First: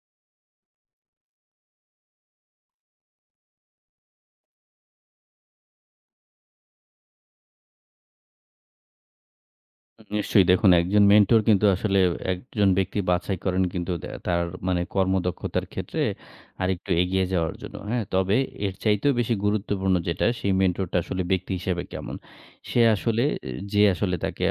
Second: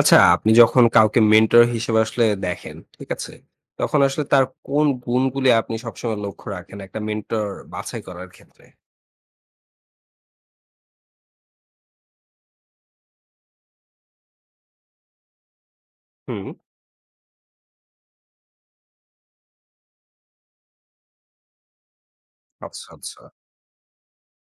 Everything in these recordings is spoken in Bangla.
আচ্ছা, আপনি যখন কাউকে মেন্টর হিসেবে আসলে দেখেন, ঠিক আছে? তখন আসলে তার কোন গুণগুলি আপনি সবসময় লক্ষ্য রাখেন একটা মেন্টর বাছাই করার ক্ষেত্রে? নিশ্চয়ই দেখুন, একজন মেন্টর কিন্তু আসলে একজন ব্যক্তি বাছাই করেন কিন্তু তার মানে কর্মদক্ষতার ক্ষেত্রে হুম। আরেকটু এগিয়ে যাওয়ার জন্য, হ্যাঁ। তবে এর চাইতেও বেশি গুরুত্বপূর্ণ যেটা, সেই মেন্টরটা আসলে ব্যক্তি হিসেবে কেমন, সে আচ্ছা, আচ্ছা। আসলে যে আসলে তাকে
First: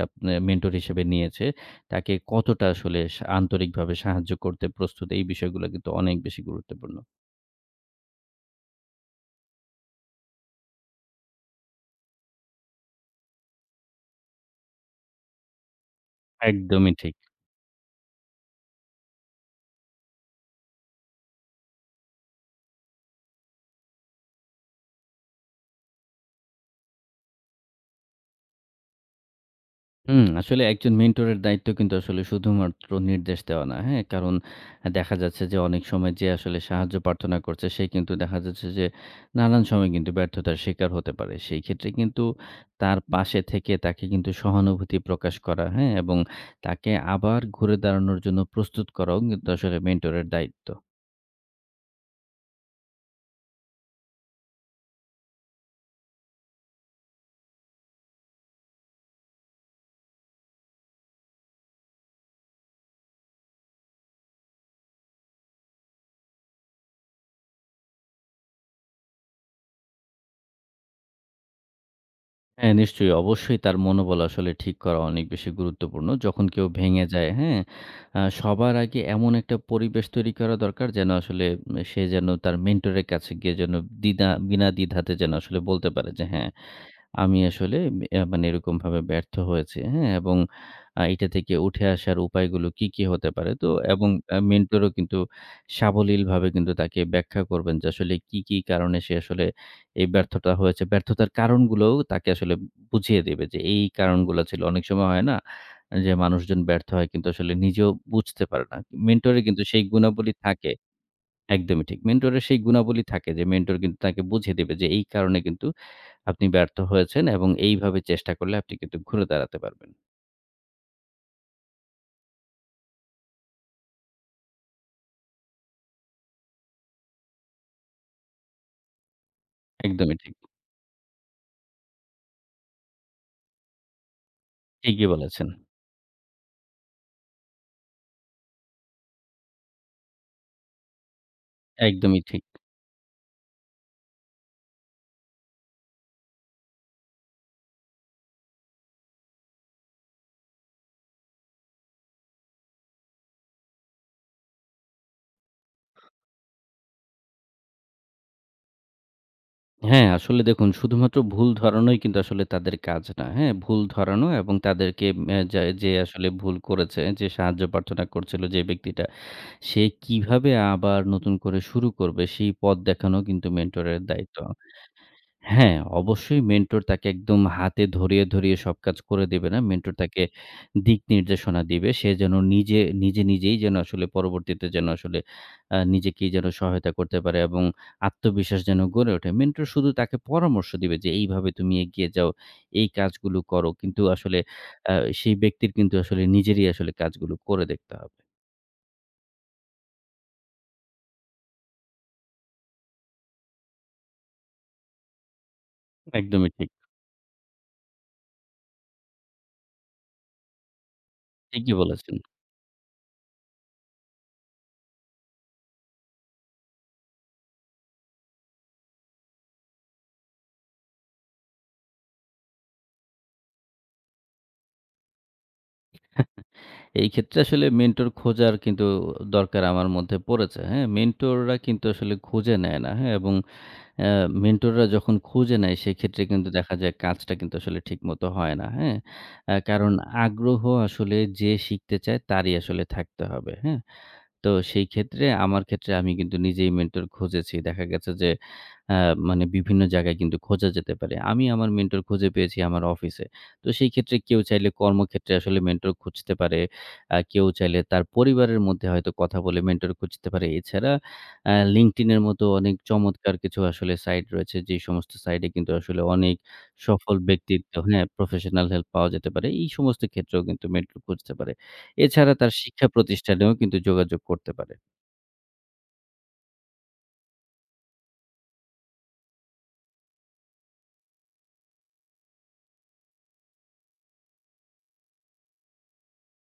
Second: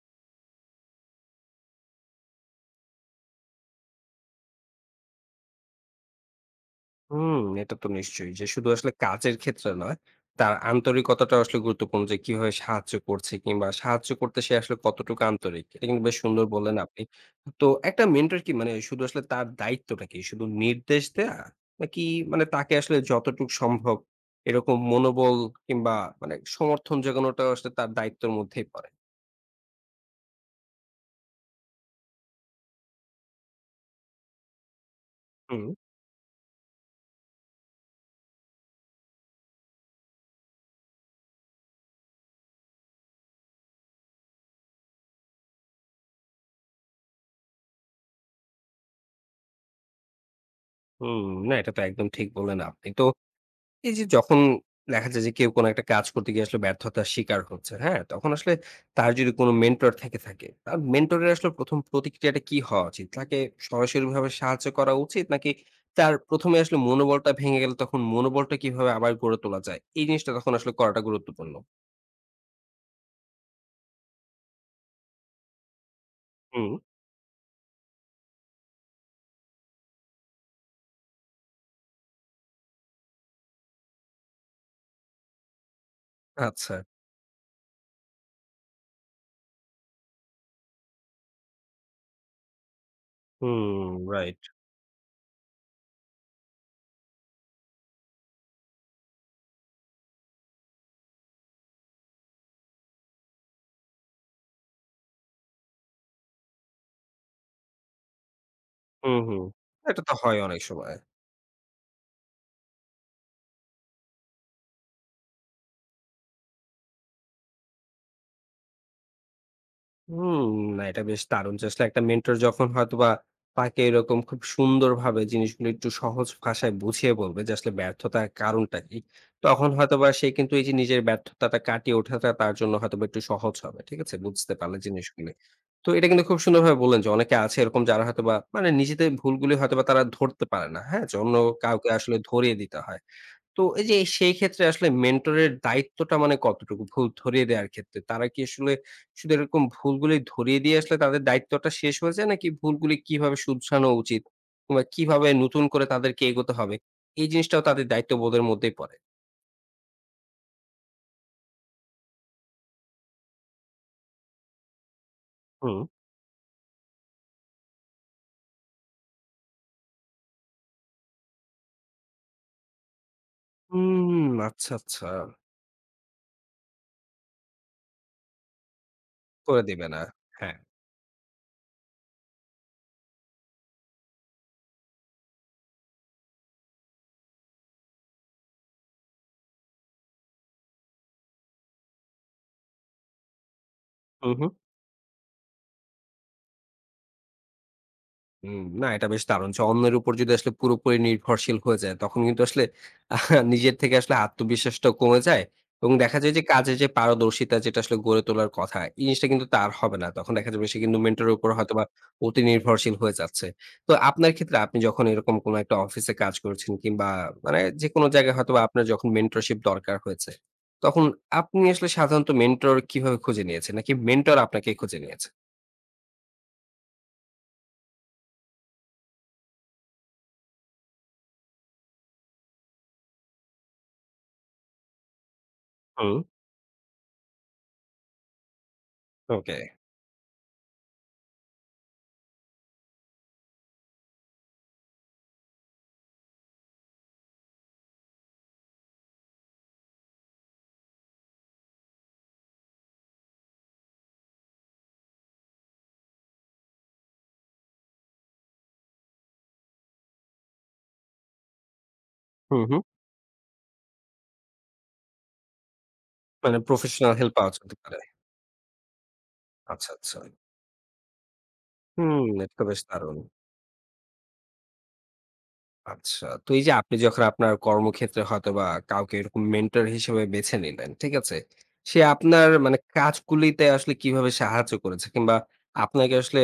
মেন্টর হিসেবে নিয়েছে তাকে কতটা আসলে আন্তরিকভাবে সাহায্য করতে প্রস্তুত, এই বিষয়গুলো কিন্তু অনেক বেশি গুরুত্বপূর্ণ। হুম, এটা তো নিশ্চয়ই। যে শুধু আসলে কাজের ক্ষেত্রে নয়, তার আন্তরিকতাটা আসলে গুরুত্বপূর্ণ যে কিভাবে সাহায্য করছে কিংবা সাহায্য করতে সে আসলে কতটুকু আন্তরিক। এটা কিন্তু বেশ সুন্দর বললেন একদমই আপনি। ঠিক। তো একটা মেন্টর কি মানে শুধু আসলে তার দায়িত্বটা কি? শুধু নির্দেশ দেয়া? নাকি মানে তাকে আসলে যতটুকু সম্ভব এরকম মনোবল কিংবা মানে সমর্থন জোগানোটাও আসলে তার দায়িত্বের মধ্যেই পড়ে? হুম, আসলে একজন মেন্টরের দায়িত্ব কিন্তু আসলে শুধুমাত্র নির্দেশ দেওয়া না। হ্যাঁ? কারণ দেখা যাচ্ছে যে হুম, অনেক সময় যে আসলে সাহায্য প্রার্থনা করছে, সে কিন্তু দেখা যাচ্ছে যে নানান সময় কিন্তু ব্যর্থতার শিকার হতে পারে। সেই ক্ষেত্রে কিন্তু তার পাশে থেকে তাকে কিন্তু সহানুভূতি প্রকাশ করা, হ্যাঁ? এবং তাকে আবার ঘুরে দাঁড়ানোর জন্য প্রস্তুত করাও কিন্তু আসলে মেন্টরের দায়িত্ব। হুম। না এটা তো একদম ঠিক বললেন আপনি। তো এই যে যখন দেখা যায় যে কেউ কোনো একটা কাজ করতে গিয়ে আসলে ব্যর্থতার শিকার হচ্ছে, হ্যাঁ? তখন আসলে তার যদি কোনো মেন্টর থেকে থাকে, তার মেন্টরের আসলে ১ম প্রতিক্রিয়াটা কি হওয়া উচিত? তাকে সরাসরিভাবে সাহায্য করা উচিত? নাকি তার ১ম এ আসলে মনোবলটা ভেঙে গেলে তখন মনোবলটা কিভাবে আবার গড়ে তোলা যায়? এই জিনিসটা তখন আসলে করাটা গুরুত্বপূর্ণ। হ্যাঁ, নিশ্চয়ই। অবশ্যই তার মনোবল আসলে ঠিক করা অনেক বেশি গুরুত্বপূর্ণ, যখন কেউ হুম, ভেঙে যায়, হ্যাঁ? সবার আগে এমন একটা পরিবেশ তৈরি করা দরকার, যেন আসলে সে যেন তার মেন্টরের কাছে গিয়ে যেন বিনা দ্বিধাতে যেন আসলে বলতে পারে যে, হ্যাঁ, আচ্ছা। আমি আসলে মানে এরকমভাবে ব্যর্থ হয়েছি, হ্যাঁ? এবং এটা থেকে উঠে আসার উপায়গুলো কি, কি হতে পারে? তো হুম, এবং রাইট। মেন্টরও কিন্তু সাবলীলভাবে কিন্তু তাকে ব্যাখ্যা করবেন যে আসলে কি, কি কারণে সে আসলে এই ব্যর্থতা হয়েছে। ব্যর্থতার কারণগুলোও তাকে আসলে বুঝিয়ে দেবে যে এই কারণগুলো ছিল। অনেক সময় হয় না, যে মানুষজন ব্যর্থ হয় কিন্তু আসলে নিজেও বুঝতে পারে না। হুম, মেন্টরের হুম। কিন্তু সেই এটা তো গুণাবলী হয় অনেক থাকে। সময়। একদমই ঠিক। মেন্টরের সেই গুণাবলী থাকে যে মেন্টর কিন্তু তাকে বুঝিয়ে দেবে যে এই কারণে কিন্তু আপনি ব্যর্থ হয়েছেন এবং এইভাবে চেষ্টা করলে আপনি কিন্তু ঘুরে দাঁড়াতে পারবেন। হুম, না এটা বেশ দারুণ যে আসলে একটা মেন্টর যখন হয়তোবা তাকে এরকম খুব সুন্দরভাবে জিনিসগুলো একটু সহজ ভাষায় বুঝিয়ে বলবে যে আসলে ব্যর্থতার কারণটা কি। তখন হয়তোবা একদমই সে ঠিক। কিন্তু এই যে নিজের ব্যর্থতাটা কাটিয়ে ওঠাটা তার জন্য হয়তোবা একটু সহজ হবে। ঠিক আছে? বুঝতে পারলে ঠিকই জিনিসগুলি। বলেছেন। তো এটা কিন্তু খুব সুন্দরভাবে বললেন যে অনেকে আছে এরকম যারা হয়তোবা মানে নিজেদের ভুলগুলি হয়তোবা তারা ধরতে পারে না। হ্যাঁ? যে অন্য কাউকে আসলে একদমই ঠিক। ধরিয়ে দিতে হয়। তো এই যে সেই ক্ষেত্রে আসলে মেন্টরের দায়িত্বটা মানে কতটুকু? ভুল ধরিয়ে দেওয়ার ক্ষেত্রে। তারা কি আসলে শুধু এরকম ভুলগুলি ধরিয়ে দিয়ে আসলে তাদের দায়িত্বটা শেষ হয়ে যায়? নাকি ভুলগুলি কিভাবে শুধরানো উচিত? কিংবা কিভাবে নতুন করে তাদেরকে এগোতে হবে? এই জিনিসটাও তাদের দায়িত্ববোধের মধ্যেই পড়ে? হ্যাঁ, আসলে দেখুন, শুধুমাত্র ভুল ধরানোই কিন্তু আসলে তাদের কাজ না। হ্যাঁ? ভুল ধরানো এবং তাদেরকে অ্যা যা হুম। যে আসলে ভুল করেছে, যে সাহায্য প্রার্থনা করছিল যে ব্যক্তিটা, সে কিভাবে আবার নতুন করে শুরু করবে সেই পথ দেখানো কিন্তু মেন্টরের দায়িত্ব। আচ্ছা, আচ্ছা। হ্যাঁ, অবশ্যই মেন্টর তাকে একদম হাতে ধরিয়ে সব কাজ করে দেবে না। করে দিবে মেন্টর না। তাকে হ্যাঁ। দিক নির্দেশনা দিবে। সে যেন নিজে নিজেই যেন আসলে পরবর্তীতে যেন আসলে নিজেকেই যেন সহায়তা করতে পারে এবং আত্মবিশ্বাস যেন গড়ে ওঠে। মেন্টর শুধু তাকে পরামর্শ দিবে যে, "এইভাবে তুমি এগিয়ে যাও, এই কাজগুলো করো।" কিন্তু হু, আসলে হু। আ সেই ব্যক্তির কিন্তু আসলে নিজেরই আসলে কাজগুলো করে দেখতে হবে। হুম, না এটা বেশ দারুণ যে অন্যের উপর যদি আসলে পুরোপুরি নির্ভরশীল হয়ে যায় তখন কিন্তু আসলে নিজের থেকে আসলে আত্মবিশ্বাসটা কমে যায় এবং দেখা যায় যে একদমই ঠিক। কাজে যে পারদর্শিতা যেটা আসলে গড়ে তোলার কথা এই জিনিসটা কিন্তু তার হবে না তখন দেখা যাবে সে কিন্তু মেন্টরের উপর ঠিকই হয়তো বা বলেছেন। অতি নির্ভরশীল হয়ে যাচ্ছে। তো আপনার ক্ষেত্রে আপনি যখন এরকম কোনো একটা অফিসে কাজ করেছেন কিংবা মানে যে কোনো জায়গায় হয়তো বা আপনার যখন মেন্টরশিপ দরকার হয়েছে তখন আপনি আসলে সাধারণত মেন্টর কিভাবে খুঁজে নিয়েছেন নাকি মেন্টর আপনাকে খুঁজে নিয়েছে? এই ক্ষেত্রে আসলে মেন্টর খোঁজার কিন্তু দরকার আমার মধ্যে পড়েছে। হ্যাঁ? মেন্টররা কিন্তু আসলে খুঁজে নেয় না। হ্যাঁ? এবং অ্যা মেন্টররা যখন খুঁজে নেয়, হুম। সেক্ষেত্রে কিন্তু দেখা যায় কাজটা কিন্তু আসলে ঠিকমতো হয় না। হ্যাঁ? ওকে। কারণ আগ্রহ আসলে যে শিখতে চায় তারই আসলে থাকতে হবে। হ্যাঁ? তো সেই ক্ষেত্রে, আমার ক্ষেত্রে আমি কিন্তু নিজেই মেন্টর খুঁজেছি। দেখা গেছে যে আ মানে বিভিন্ন জায়গায় কিন্তু খোঁজা যেতে পারে। আমি আমার মেন্টর খুঁজে পেয়েছি আমার অফিসে। তো সেই ক্ষেত্রে কেউ চাইলে কর্মক্ষেত্রে আসলে মেন্টর খুঁজতে পারে। কেউ চাইলে তার পরিবারের মধ্যে হয়তো কথা বলে মেন্টর খুঁজতে পারে। এছাড়া LinkedIn এর মতো হুম, অনেক হুম। চমৎকার কিছু আসলে সাইট রয়েছে। যে সমস্ত সাইটে কিন্তু আসলে অনেক মানে প্রফেশনাল সফল হেল্প পাওয়া ব্যক্তিত্ব, যেতে পারে। হ্যাঁ, প্রফেশনাল হেল্প পাওয়া যেতে পারে। এই আচ্ছা, সমস্ত আচ্ছা। ক্ষেত্রেও কিন্তু মেন্টর খুঁজতে পারে। হুম, এছাড়া তার এটা তো বেশ শিক্ষা দারুণ। প্রতিষ্ঠানেও কিন্তু যোগাযোগ করতে পারে। আচ্ছা, তো এই যে আপনি যখন আপনার কর্মক্ষেত্রে হয়তোবা কাউকে এরকম মেন্টর হিসেবে বেছে নিলেন, ঠিক আছে? সে আপনার মানে কাজগুলিতে আসলে কিভাবে সাহায্য করেছে? কিংবা আপনাকে আসলে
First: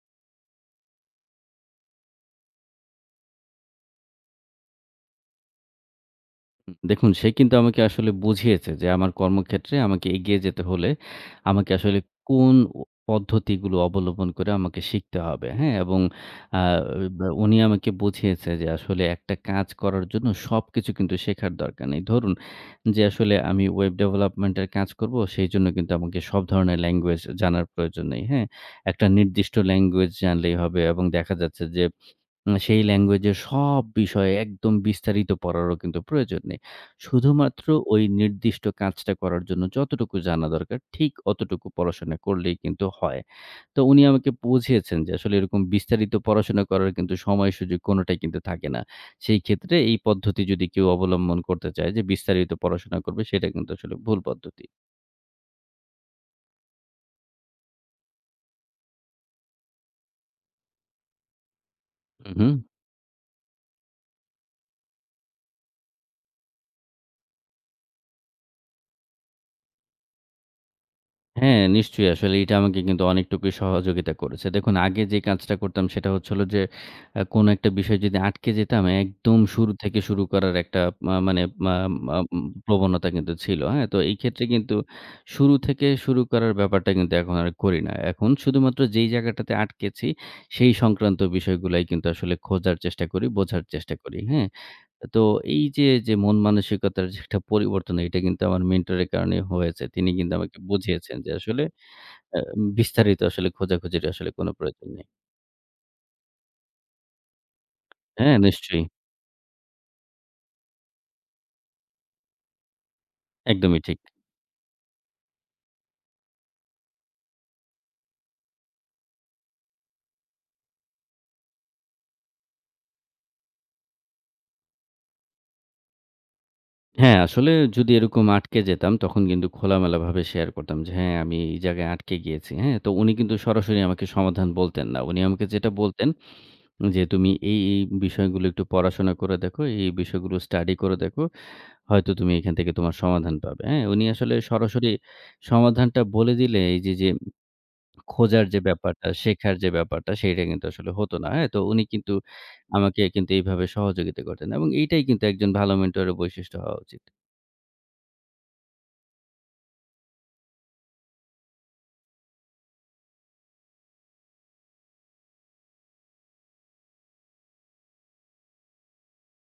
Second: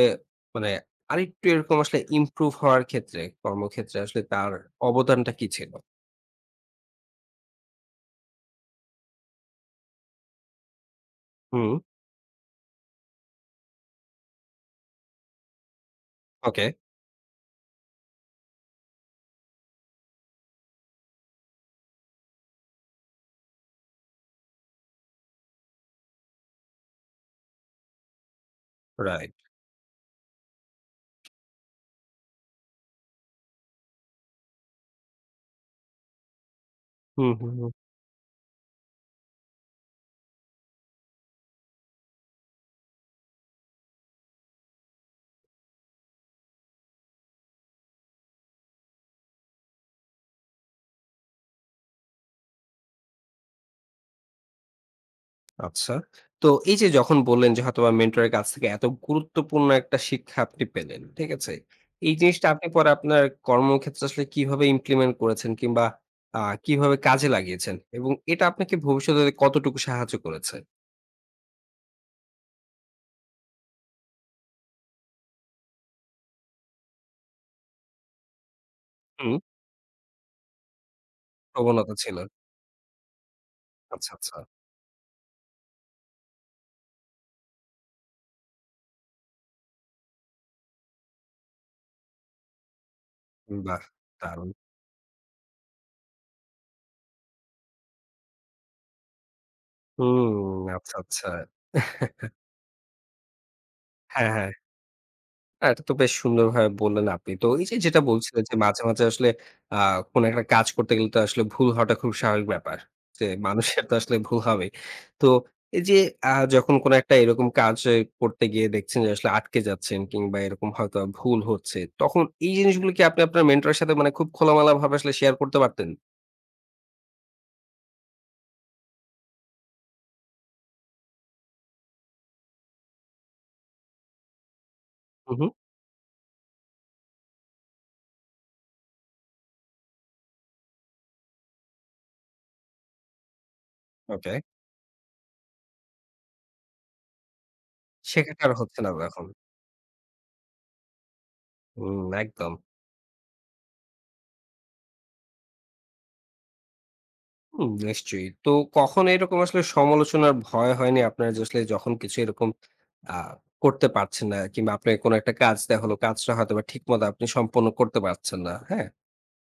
মানে আরেকটু এরকম আসলে ইমপ্রুভ হওয়ার ক্ষেত্রে, কর্মক্ষেত্রে আসলে তার অবদানটা কি ছিল? হুম, দেখুন, সে কিন্তু আমাকে আসলে বুঝিয়েছে যে আমার কর্মক্ষেত্রে আমাকে এগিয়ে যেতে হলে হুম, আমাকে আসলে কোন ও পদ্ধতিগুলো অবলম্বন করে আমাকে শিখতে হবে, হ্যাঁ? এবং আ ওকে, বা উনি আমাকে বুঝিয়েছে যে আসলে একটা কাজ করার জন্য সবকিছু কিন্তু শেখার দরকার নেই। ধরুন, যে আসলে আমি ওয়েব ডেভেলপমেন্ট এর কাজ করব, সেইজন্য কিন্তু আমাকে সব ধরনের ল্যাঙ্গুয়েজ জানার প্রয়োজন নেই, হ্যাঁ? একটা রাইট। নির্দিষ্ট ল্যাঙ্গুয়েজ জানলেই হবে এবং দেখা যাচ্ছে যে সেই ল্যাঙ্গুয়েজের সব বিষয়ে একদম বিস্তারিত পড়ারও কিন্তু প্রয়োজন নেই। হুম, হুম, শুধুমাত্র হুম। ওই নির্দিষ্ট কাজটা করার জন্য যতটুকু জানা দরকার ঠিক অতটুকু পড়াশোনা করলেই কিন্তু হয়। তো উনি আমাকে বুঝিয়েছেন যে আসলে এরকম বিস্তারিত পড়াশোনা করার কিন্তু সময় সুযোগ কোনটাই কিন্তু থাকে না। সেই ক্ষেত্রে এই পদ্ধতি যদি কেউ অবলম্বন করতে চায় যে বিস্তারিত পড়াশোনা করবে, সেটা কিন্তু আসলে ভুল পদ্ধতি। আচ্ছা। তো এই যে যখন বললেন যে হয়তোবা মেন্টরের কাছ থেকে এত গুরুত্বপূর্ণ একটা শিক্ষা আপনি পেলেন। ঠিক আছে? এই হু, হু। জিনিসটা আপনি পরে আপনার কর্মক্ষেত্রে আসলে কিভাবে ইমপ্লিমেন্ট করেছেন কিংবা আ কিভাবে কাজে লাগিয়েছেন? এবং এটা আপনাকে ভবিষ্যতে কতটুকু সাহায্য করেছে? হ্যাঁ, নিশ্চয়ই আসলে এটা আমাকে কিন্তু অনেকটুকুই সহযোগিতা করেছে। দেখুন, আগে যে কাজটা করতাম সেটা হচ্ছে হলো যে কোনো একটা বিষয়ে যদি আটকে যেতাম, হুম। একদম শুরু থেকে শুরু করার একটা মা মানে মা প্রবণতা মা ছিল। উম প্রবণতা কিন্তু ছিল। হ্যাঁ? তো আচ্ছা, এই আচ্ছা। ক্ষেত্রে কিন্তু শুরু থেকে শুরু করার ব্যাপারটা কিন্তু এখন আর করি না। এখন শুধুমাত্র যেই জায়গাটাতে আটকেছি সেই সংক্রান্ত বিষয়গুলাই কিন্তু আসলে খোঁজার চেষ্টা করি, বোঝার বাহ! চেষ্টা করি। হ্যাঁ? দারুণ। তো এই যে, যে মন মানসিকতার যে একটা পরিবর্তন, এটা কিন্তু আমার মেন্টরের কারণে হয়েছে। তিনি কিন্তু আমাকে হুম, আচ্ছা, বুঝিয়েছেন আচ্ছা। যে আসলে আ বিস্তারিত আসলে খোঁজাখুঁজির হ্যাঁ, আসলে কোন হ্যাঁ। প্রয়োজন নেই। না, এটা তো বেশ সুন্দরভাবে বললেন আপনি। তো এই যে যেটা হ্যাঁ, বলছিলেন যে নিশ্চয়ই। মাঝে, মাঝে আসলে আ কোন একটা কাজ করতে গেলে তো আসলে ভুল হওয়াটা খুব স্বাভাবিক ব্যাপার। যে একদমই মানুষের তো ঠিক। আসলে ভুল হবেই। তো এই যে যখন কোন একটা এরকম কাজ এ করতে গিয়ে দেখছেন যে আসলে আটকে যাচ্ছেন কিংবা এরকম হয়তো ভুল হচ্ছে, তখন এই জিনিসগুলো কি আপনি আপনার মেন্টর এর সাথে মানে খুব খোলামেলা ভাবে আসলে শেয়ার করতে পারতেন? হ্যাঁ, আসলে যদি এরকম আটকে যেতাম, তখন কিন্তু খোলামেলাভাবে শেয়ার করতাম যে, "হ্যাঁ, আমি এই জায়গায় আটকে গিয়েছি।" হ্যাঁ? তো উনি কিন্তু সরাসরি আমাকে সমাধান বলতেন না। উনি হু, আমাকে হু। যেটা বলতেন যে, "তুমি এই, এই বিষয়গুলো একটু পড়াশোনা করে দেখো, এই, এই বিষয়গুলো স্টাডি করে দেখো। হয়তো তুমি এখান থেকে তোমার সমাধান পাবে।" হ্যাঁ? উনি ওকে। আসলে সরাসরি সমাধানটা বলে দিলে এই যে, যে খোঁজার সেক্ষেত্রে আর যে হচ্ছে না ব্যাপারটা, তখন। শেখার যে ব্যাপারটা, সেইটা কিন্তু আসলে হতো না। হ্যাঁ? তো উনি হুম, কিন্তু একদম। আমাকে কিন্তু এইভাবে সহযোগিতা করতেন এবং এইটাই কিন্তু একজন ভালো মেন্টরের বৈশিষ্ট্য হওয়া উচিত। হুম, নিশ্চয়ই। তো কখনো এরকম আসলে সমালোচনার ভয় হয়নি আপনার যে আসলে যখন কিছু এরকম আ করতে পারছেন না কিংবা আপনার কোনো একটা কাজ দেখা হলো কাজটা হয়তোবা ঠিকমতো আপনি সম্পন্ন করতে পারছেন না, হ্যাঁ?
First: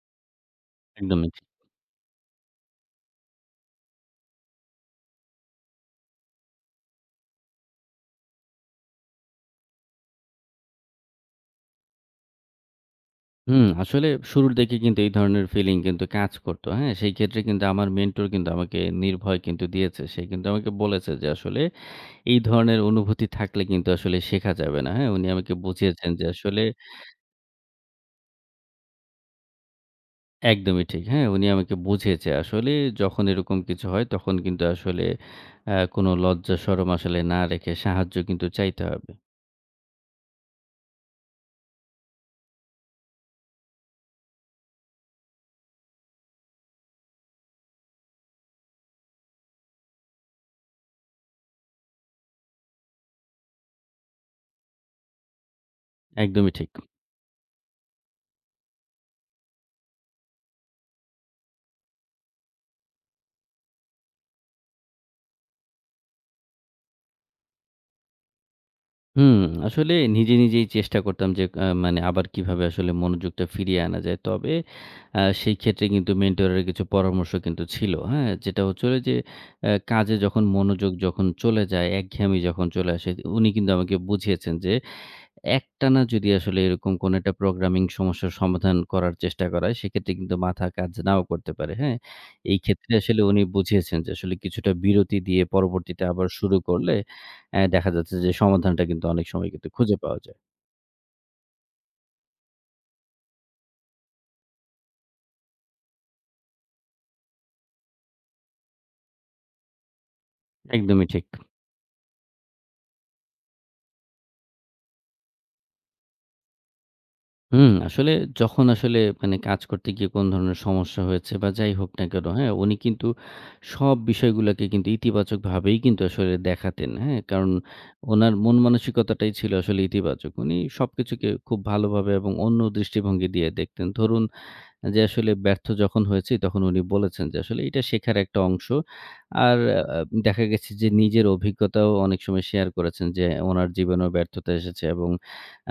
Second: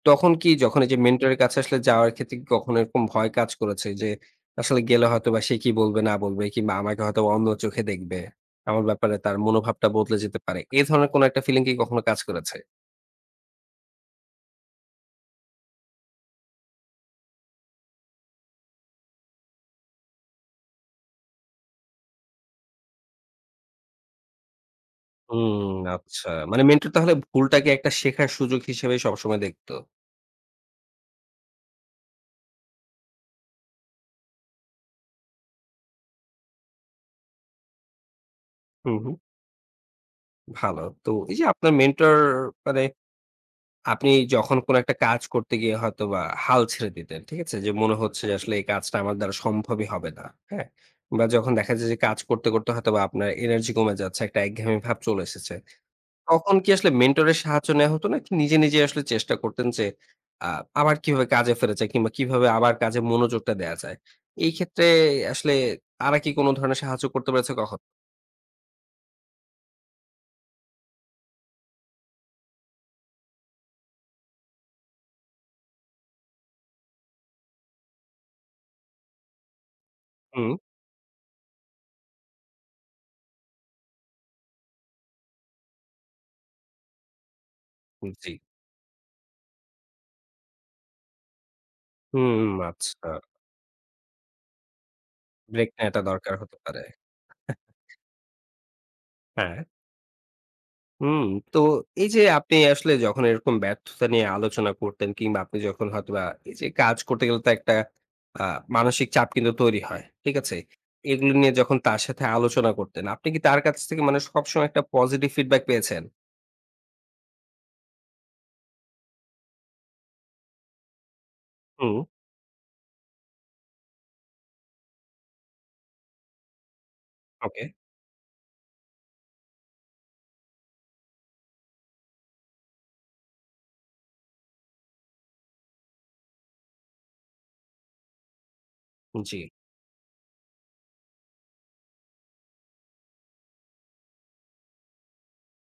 তখন কি যখন এই যে একদমই মেন্টরের ঠিক। কাছে আসলে যাওয়ার ক্ষেত্রে কি কখনো এরকম ভয় কাজ করেছে যে আসলে গেলে হয়তোবা সে কি বলবে না বলবে কিংবা আমাকে হয়তো বা অন্য চোখে দেখবে, আমার ব্যাপারে তার মনোভাবটা বদলে যেতে পারে। এ ধরনের কোনো একটা ফিলিং কি কখনো কাজ করেছে? হুম, আসলে শুরুর দিকে কিন্তু এই ধরনের ফিলিং কিন্তু কাজ করত। হ্যাঁ? সেই ক্ষেত্রে কিন্তু আমার মেন্টর কিন্তু আমাকে নির্ভয় কিন্তু দিয়েছে। সে কিন্তু আমাকে বলেছে যে আসলে এই ধরনের অনুভূতি থাকলে কিন্তু আসলে শেখা যাবে না। হ্যাঁ? উনি আমাকে হুম, বুঝিয়েছেন যে আচ্ছা। আসলে মানে মেন্টর তাহলে ভুলটাকে একটা শেখার সুযোগ হিসেবে সবসময় দেখতো। একদমই ঠিক। হ্যাঁ, উনি আমাকে বুঝিয়েছে। আসলে যখন এরকম কিছু হয় তখন কিন্তু আসলে কোনো লজ্জা শরম আসলে না রেখে সাহায্য কিন্তু চাইতে হু, হবে। হু। ভালো। তো এই যে আপনার মেন্টর মানে আপনি যখন কোন একটা কাজ করতে গিয়ে হয়তোবা হাল ছেড়ে দিতেন, ঠিক আছে? যে মনে হচ্ছে যে আসলে এই কাজটা আমার দ্বারা সম্ভবই হবে না। হ্যাঁ? বা যখন দেখা যায় যে কাজ করতে, করতে হয়তোবা আপনার এনার্জি কমে যাচ্ছে, একটা একঘেয়েমি ভাব চলে এসেছে। একদমই তখন কি ঠিক। আসলে মেন্টরের সাহায্য নেওয়া হতো নাকি নিজে, নিজে আসলে চেষ্টা করতেন যে আ আবার কিভাবে কাজে ফেরা যায় কিংবা কিভাবে আবার কাজে মনোযোগটা দেয়া যায়? এই ক্ষেত্রে আসলে তারা কি কোন ধরনের সাহায্য করতে পেরেছে কখন? হুম, আসলে নিজে, নিজেই চেষ্টা করতাম যে মানে আবার কিভাবে আসলে মনোযোগটা ফিরিয়ে আনা যায়। তবে সেই ক্ষেত্রে কিন্তু মেন্টরের কিছু পরামর্শ কিন্তু ছিল। হ্যাঁ? যেটা হচ্ছিল যে কাজে যখন হুম, মনোযোগ যখন চলে যায়, একঘেয়েমি যখন চলে আসে, উনি কিন্তু আমাকে বুঝিয়েছেন যে একটানা যদি আসলে এরকম কোনো একটা প্রোগ্রামিং সমস্যার জি। সমাধান করার চেষ্টা করা হয়, সেক্ষেত্রে কিন্তু মাথা কাজ নাও করতে পারে, হ্যাঁ? হুম, এই ক্ষেত্রে আচ্ছা। আসলে উনি বুঝিয়েছেন যে আসলে কিছুটা বিরতি দিয়ে ব্রেক নেয়াটা পরবর্তীতে আবার দরকার শুরু হতে পারে। করলে দেখা যাচ্ছে যে সমাধানটা কিন্তু অনেক সময় হ্যাঁ, কিন্তু খুঁজে পাওয়া যায়। হুম। তো এই যে আপনি আসলে যখন এরকম ব্যর্থতা নিয়ে আলোচনা করতেন কিংবা আপনি যখন হয়তোবা এই যে কাজ করতে গেলে তো একটা আ মানসিক চাপ কিন্তু তৈরি হয়। ঠিক আছে? একদমই ঠিক। এগুলো নিয়ে যখন তার সাথে আলোচনা করতেন, আপনি কি তার কাছ থেকে মানে সবসময় একটা পজিটিভ ফিডব্যাক পেয়েছেন? হুম, আসলে যখন আসলে মানে কাজ করতে গিয়ে কোন ধরনের সমস্যা হয়েছে বা যাই হোক হুম। না কেন, হ্যাঁ? উনি কিন্তু সব বিষয়গুলাকে কিন্তু ইতিবাচকভাবেই কিন্তু আসলে দেখাতেন, হ্যাঁ? কারণ ওকে। উনার মন মানসিকতাটাই ছিল আসলে ইতিবাচক। উনি সবকিছুকে খুব ভালোভাবে এবং অন্য দৃষ্টিভঙ্গি দিয়ে দেখতেন। ধরুন, যে আসলে ব্যর্থ যখন হয়েছি, তখন উনি বলেছেন যে আসলে এটা শেখার একটা অংশ। জি। আর আ দেখা গেছে যে নিজের অভিজ্ঞতাও অনেক সময় শেয়ার করেছেন, যে ওনার জীবনেও ব্যর্থতা এসেছে এবং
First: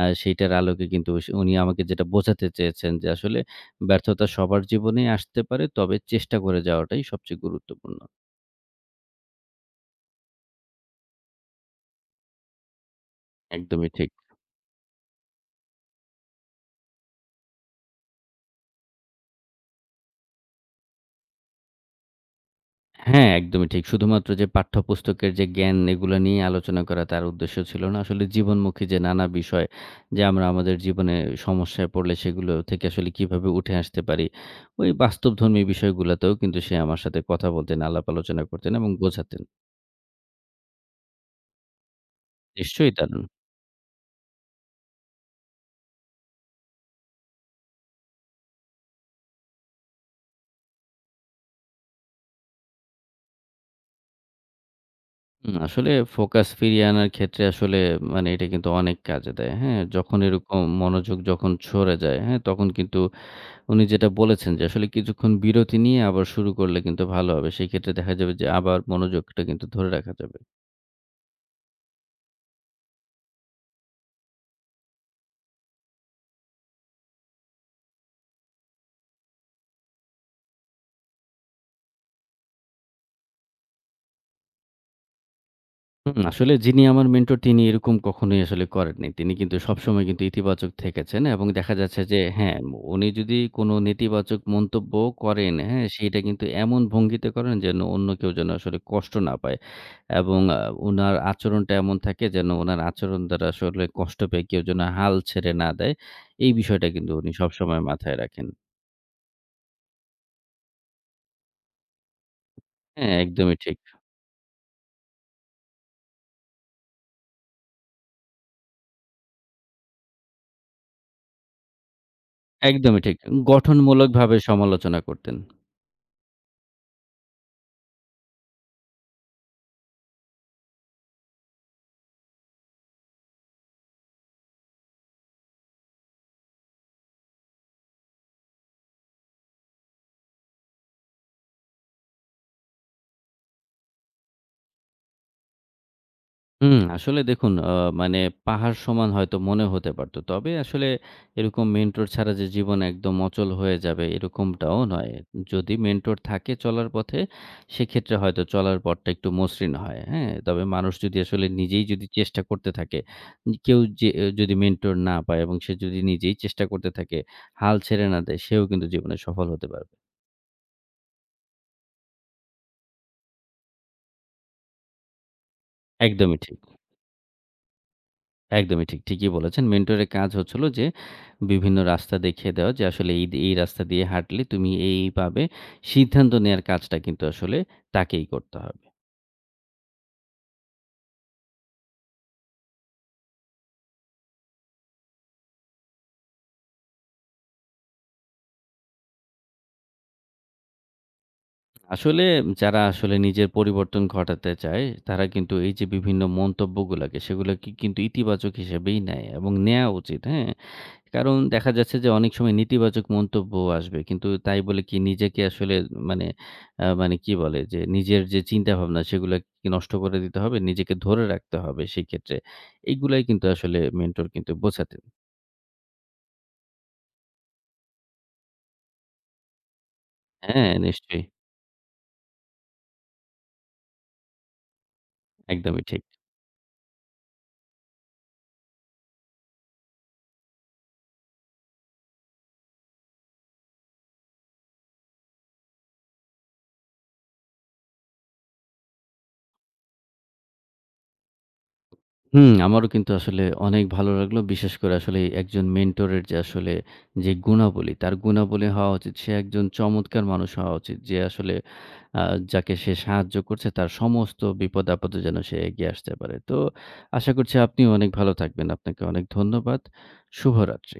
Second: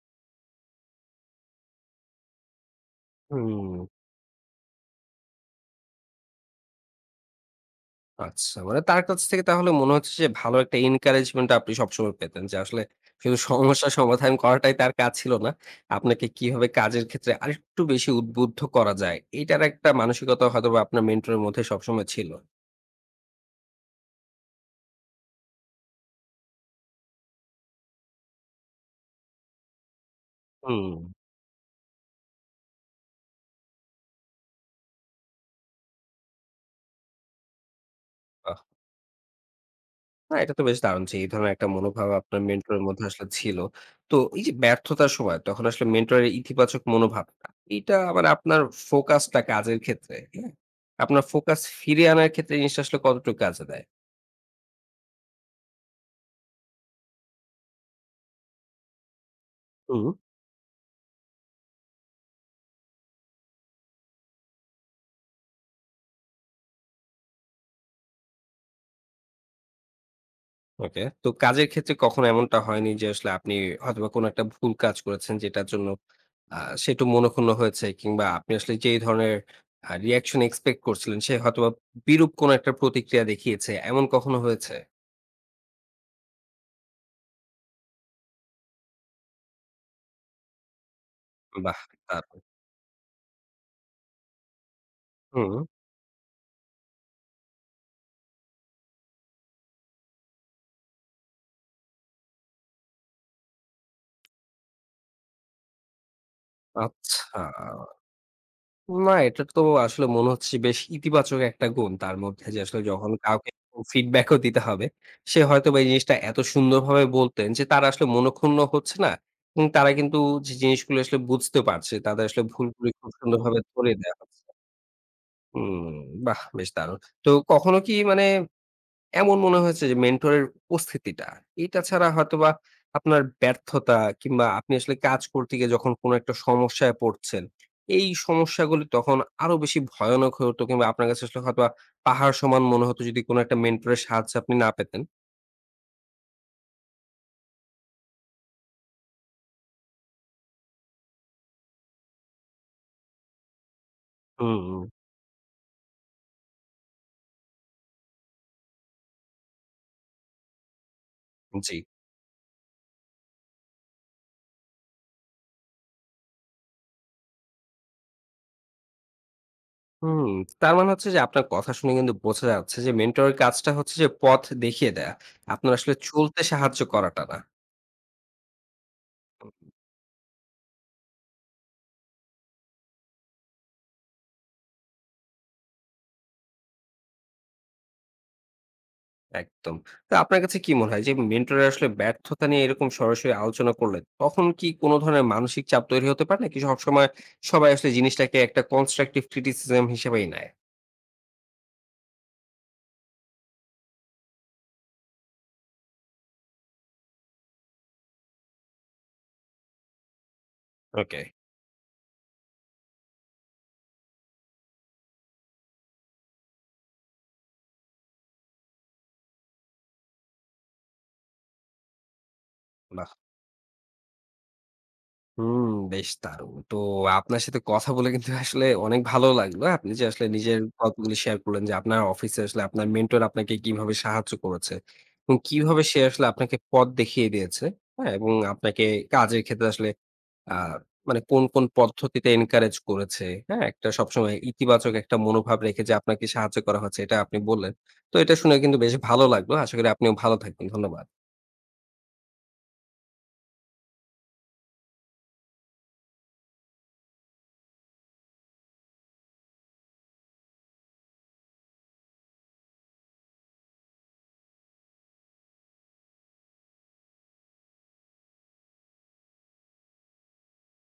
সেইটার আলোকে কিন্তু উনি আমাকে যেটা বোঝাতে চেয়েছেন যে আসলে হুম। ব্যর্থতা সবার জীবনেই আসতে পারে। তবে চেষ্টা করে যাওয়াটাই সবচেয়ে গুরুত্বপূর্ণ। আচ্ছা। মানে তার কাছ থেকে তাহলে মনে হচ্ছে যে ভালো একটা এনকারেজমেন্ট আপনি সবসময় পেতেন। যে আসলে শুধু একদমই সমস্যা ঠিক। সমাধান করাটাই তার কাজ ছিল না। আপনাকে কিভাবে কাজের ক্ষেত্রে আরেকটু বেশি উদ্বুদ্ধ করা যায়, এটার একটা মানসিকতা হয়তোবা আপনার মেন্টরের মধ্যে সবসময় ছিল। হ্যাঁ, একদমই ঠিক। শুধুমাত্র যে পাঠ্যপুস্তকের যে জ্ঞান, এগুলা নিয়ে আলোচনা করা তার উদ্দেশ্য ছিল না। আসলে জীবনমুখী যে নানা বিষয়, যে আমরা আমাদের হুম। জীবনে সমস্যায় পড়লে সেগুলো থেকে আসলে কিভাবে উঠে আসতে পারি, ওই বাস্তবধর্মী বিষয়গুলাতেও কিন্তু সে আমার সাথে কথা বলতেন, আলাপ আলোচনা বাহ! করতেন এবং বোঝাতেন। না এটা তো বেশ দারুণ যে এই ধরনের একটা মনোভাব আপনার মেন্টরের নিশ্চয়ই মধ্যে দারুণ। আসলে ছিল। তো এই যে ব্যর্থতার সময় তখন আসলে মেন্টরের ইতিবাচক মনোভাবটা, এটা আবার আপনার ফোকাসটা কাজের ক্ষেত্রে, হ্যাঁ? আপনার ফোকাস ফিরিয়ে আনার ক্ষেত্রে এই জিনিসটা আসলে কতটুকু কাজে দেয়? হুম, আসলে ফোকাস ফিরিয়ে আনার ক্ষেত্রে আসলে মানে এটা কিন্তু অনেক কাজে দেয়। হ্যাঁ? হুম। যখন এরকম মনোযোগ যখন সরে যায়, হ্যাঁ? তখন কিন্তু উনি যেটা বলেছেন যে আসলে কিছুক্ষণ বিরতি নিয়ে আবার শুরু করলে কিন্তু ভালো হবে। সেক্ষেত্রে দেখা যাবে যে আবার মনোযোগটা কিন্তু ধরে রাখা যাবে। ওকে। তো কাজের ক্ষেত্রে কখনো এমনটা হয়নি যে আসলে আপনি হয়তোবা কোনো একটা ভুল কাজ করেছেন যেটার জন্য আ সে একটু মনোক্ষুণ্ণ হয়েছে কিংবা আপনি আসলে যেই ধরনের রিঅ্যাকশন এক্সপেক্ট করছিলেন সে হয়তোবা বিরূপ কোনো একটা প্রতিক্রিয়া দেখিয়েছে। এমন কখনো হয়েছে? হুম, আসলে যিনি আমার মেন্টর তিনি এরকম কখনোই আসলে করেননি। তিনি কিন্তু সবসময় কিন্তু ইতিবাচক থেকেছেন এবং দেখা বাহ! যাচ্ছে যে দারুণ! হ্যাঁ, উনি যদি কোনো নেতিবাচক মন্তব্য করেন, হুম, হ্যাঁ? সেইটা কিন্তু এমন ভঙ্গিতে করেন যেন অন্য কেউ যেন আসলে কষ্ট না পায়। এবং উনার আচরণটা এমন থাকে যেন উনার আচরণ দ্বারা আসলে কষ্ট পেয়ে কেউ যেন হাল ছেড়ে না দেয়। এই বিষয়টা কিন্তু উনি আচ্ছা। সবসময় মাথায় রাখেন। না, এটা তো আসলে মনে হচ্ছে বেশ ইতিবাচক একটা গুণ তার মধ্যে যে আসলে যখন হ্যাঁ, কাউকে একদমই ঠিক, ফিডব্যাকও দিতে হবে, সে হয়তোবা এই জিনিসটা এত সুন্দরভাবে বলতেন যে তারা আসলে মনঃক্ষুণ্ণ হচ্ছে না। এবং তারা কিন্তু যে জিনিসগুলো আসলে বুঝতে পারছে, তাদের আসলে ভুলগুলি একদমই খুব ঠিক। সুন্দরভাবে ধরিয়ে দেয়া গঠনমূলকভাবে হচ্ছে। সমালোচনা করতেন। হুম, বাহ! বেশ দারুণ। তো কখনো কি মানে এমন মনে হয়েছে যে মেন্টরের উপস্থিতিটা, এটা ছাড়া হয়তোবা আপনার ব্যর্থতা কিংবা আপনি আসলে কাজ করতে গিয়ে যখন কোনো একটা সমস্যায় পড়ছেন, এই সমস্যাগুলি তখন আরো বেশি ভয়ানক হয়ে উঠতো কিংবা আপনার কাছে আসলে হয়তোবা পাহাড় সমান মনে হতো যদি কোনো একটা মেন্টরের সাহায্য আপনি না পেতেন। হুম, আসলে দেখুন, মানে পাহাড় সমান হয়তো মনে হতে পারত। তবে আসলে এরকম মেন্টর ছাড়া যে জীবন একদম অচল হয়ে যাবে হুম, এরকমটাও হুম। নয়। যদি মেন্টর থাকে চলার পথে, সেক্ষেত্রে হয়তো চলার পথটা একটু মসৃণ হয়। হ্যাঁ? তবে মানুষ যদি আসলে জি। নিজেই যদি চেষ্টা করতে থাকে, কেউ যে যদি মেন্টর না পায় এবং সে যদি নিজেই চেষ্টা করতে থাকে, হাল ছেড়ে না দেয়, সেও কিন্তু জীবনে সফল হতে পারবে। হুম, তার মানে হচ্ছে যে আপনার কথা শুনে কিন্তু বোঝা যাচ্ছে যে মেন্টরের কাজটা হচ্ছে যে পথ দেখিয়ে দেয়া। আপনার আসলে একদমই চলতে ঠিক। সাহায্য করাটা না। একদমই ঠিক। ঠিকই বলেছেন। মেন্টরের কাজ হচ্ছে হলো যে বিভিন্ন রাস্তা দেখিয়ে দেওয়া যে আসলে এই, এই রাস্তা দিয়ে হাঁটলে তুমি এই, এই পাবে। সিদ্ধান্ত নেয়ার কাজটা কিন্তু আসলে তাকেই করতে হবে। একদম। তো আপনার কাছে কি মনে হয় যে মেন্টররা আসলে ব্যর্থতা নিয়ে এরকম সরাসরি আলোচনা করলে তখন কি কোনো ধরনের মানসিক চাপ তৈরি হতে পারে নাকি সবসময় সবাই আসলে জিনিসটাকে একটা কনস্ট্রাকটিভ ক্রিটিসিজম হিসেবেই নেয়? আসলে যারা আসলে নিজের পরিবর্তন ঘটাতে চায় তারা কিন্তু এই যে বিভিন্ন মন্তব্যগুলাকে, সেগুলাকে কিন্তু ইতিবাচক হিসেবেই নেয় এবং নেয়া উচিত। হ্যাঁ? ওকে। কারণ দেখা যাচ্ছে যে অনেক সময় নেতিবাচক মন্তব্য আসবে। কিন্তু তাই বলে কি নিজেকে আসলে মানে আ মানে কি বলে যে নিজের যে চিন্তাভাবনা সেগুলা কি নষ্ট করে দিতে হবে? নিজেকে ধরে রাখতে হবে সেক্ষেত্রে। বাহ! এইগুলাই কিন্তু আসলে মেন্টর কিন্তু বোঝাতেন। হুম, বেশ দারুণ। তো আপনার সাথে কথা বলে কিন্তু আসলে অনেক ভালো লাগলো। আপনি যে আসলে নিজের হ্যাঁ, গল্পগুলি নিশ্চয়ই। শেয়ার করলেন যে আপনার অফিসে আসলে আপনার মেন্টর আপনাকে কিভাবে সাহায্য করেছে এবং কিভাবে একদমই সে ঠিক। আসলে আপনাকে পথ দেখিয়ে দিয়েছে। হ্যাঁ? এবং আপনাকে কাজের ক্ষেত্রে আসলে আ মানে কোন, কোন পদ্ধতিতে এনকারেজ করেছে, হ্যাঁ? একটা সবসময় ইতিবাচক একটা মনোভাব রেখে যে আপনাকে সাহায্য করা হচ্ছে এটা আপনি বললেন। তো এটা শুনে কিন্তু বেশ ভালো লাগলো। আশা করি আপনিও ভালো থাকবেন। ধন্যবাদ। হুম, আমারও কিন্তু আসলে অনেক ভালো লাগলো। বিশেষ করে আসলে একজন মেন্টরের যে আসলে যে গুণাবলী, তার গুণাবলী হওয়া উচিত, সে একজন চমৎকার মানুষ হওয়া উচিত। যে আসলে আ যাকে সে সাহায্য করছে তার সমস্ত বিপদ-আপদে যেন সে এগিয়ে আসতে পারে। তো আশা করছি আপনিও অনেক ভালো থাকবেন। আপনাকে অনেক ধন্যবাদ। শুভরাত্রি।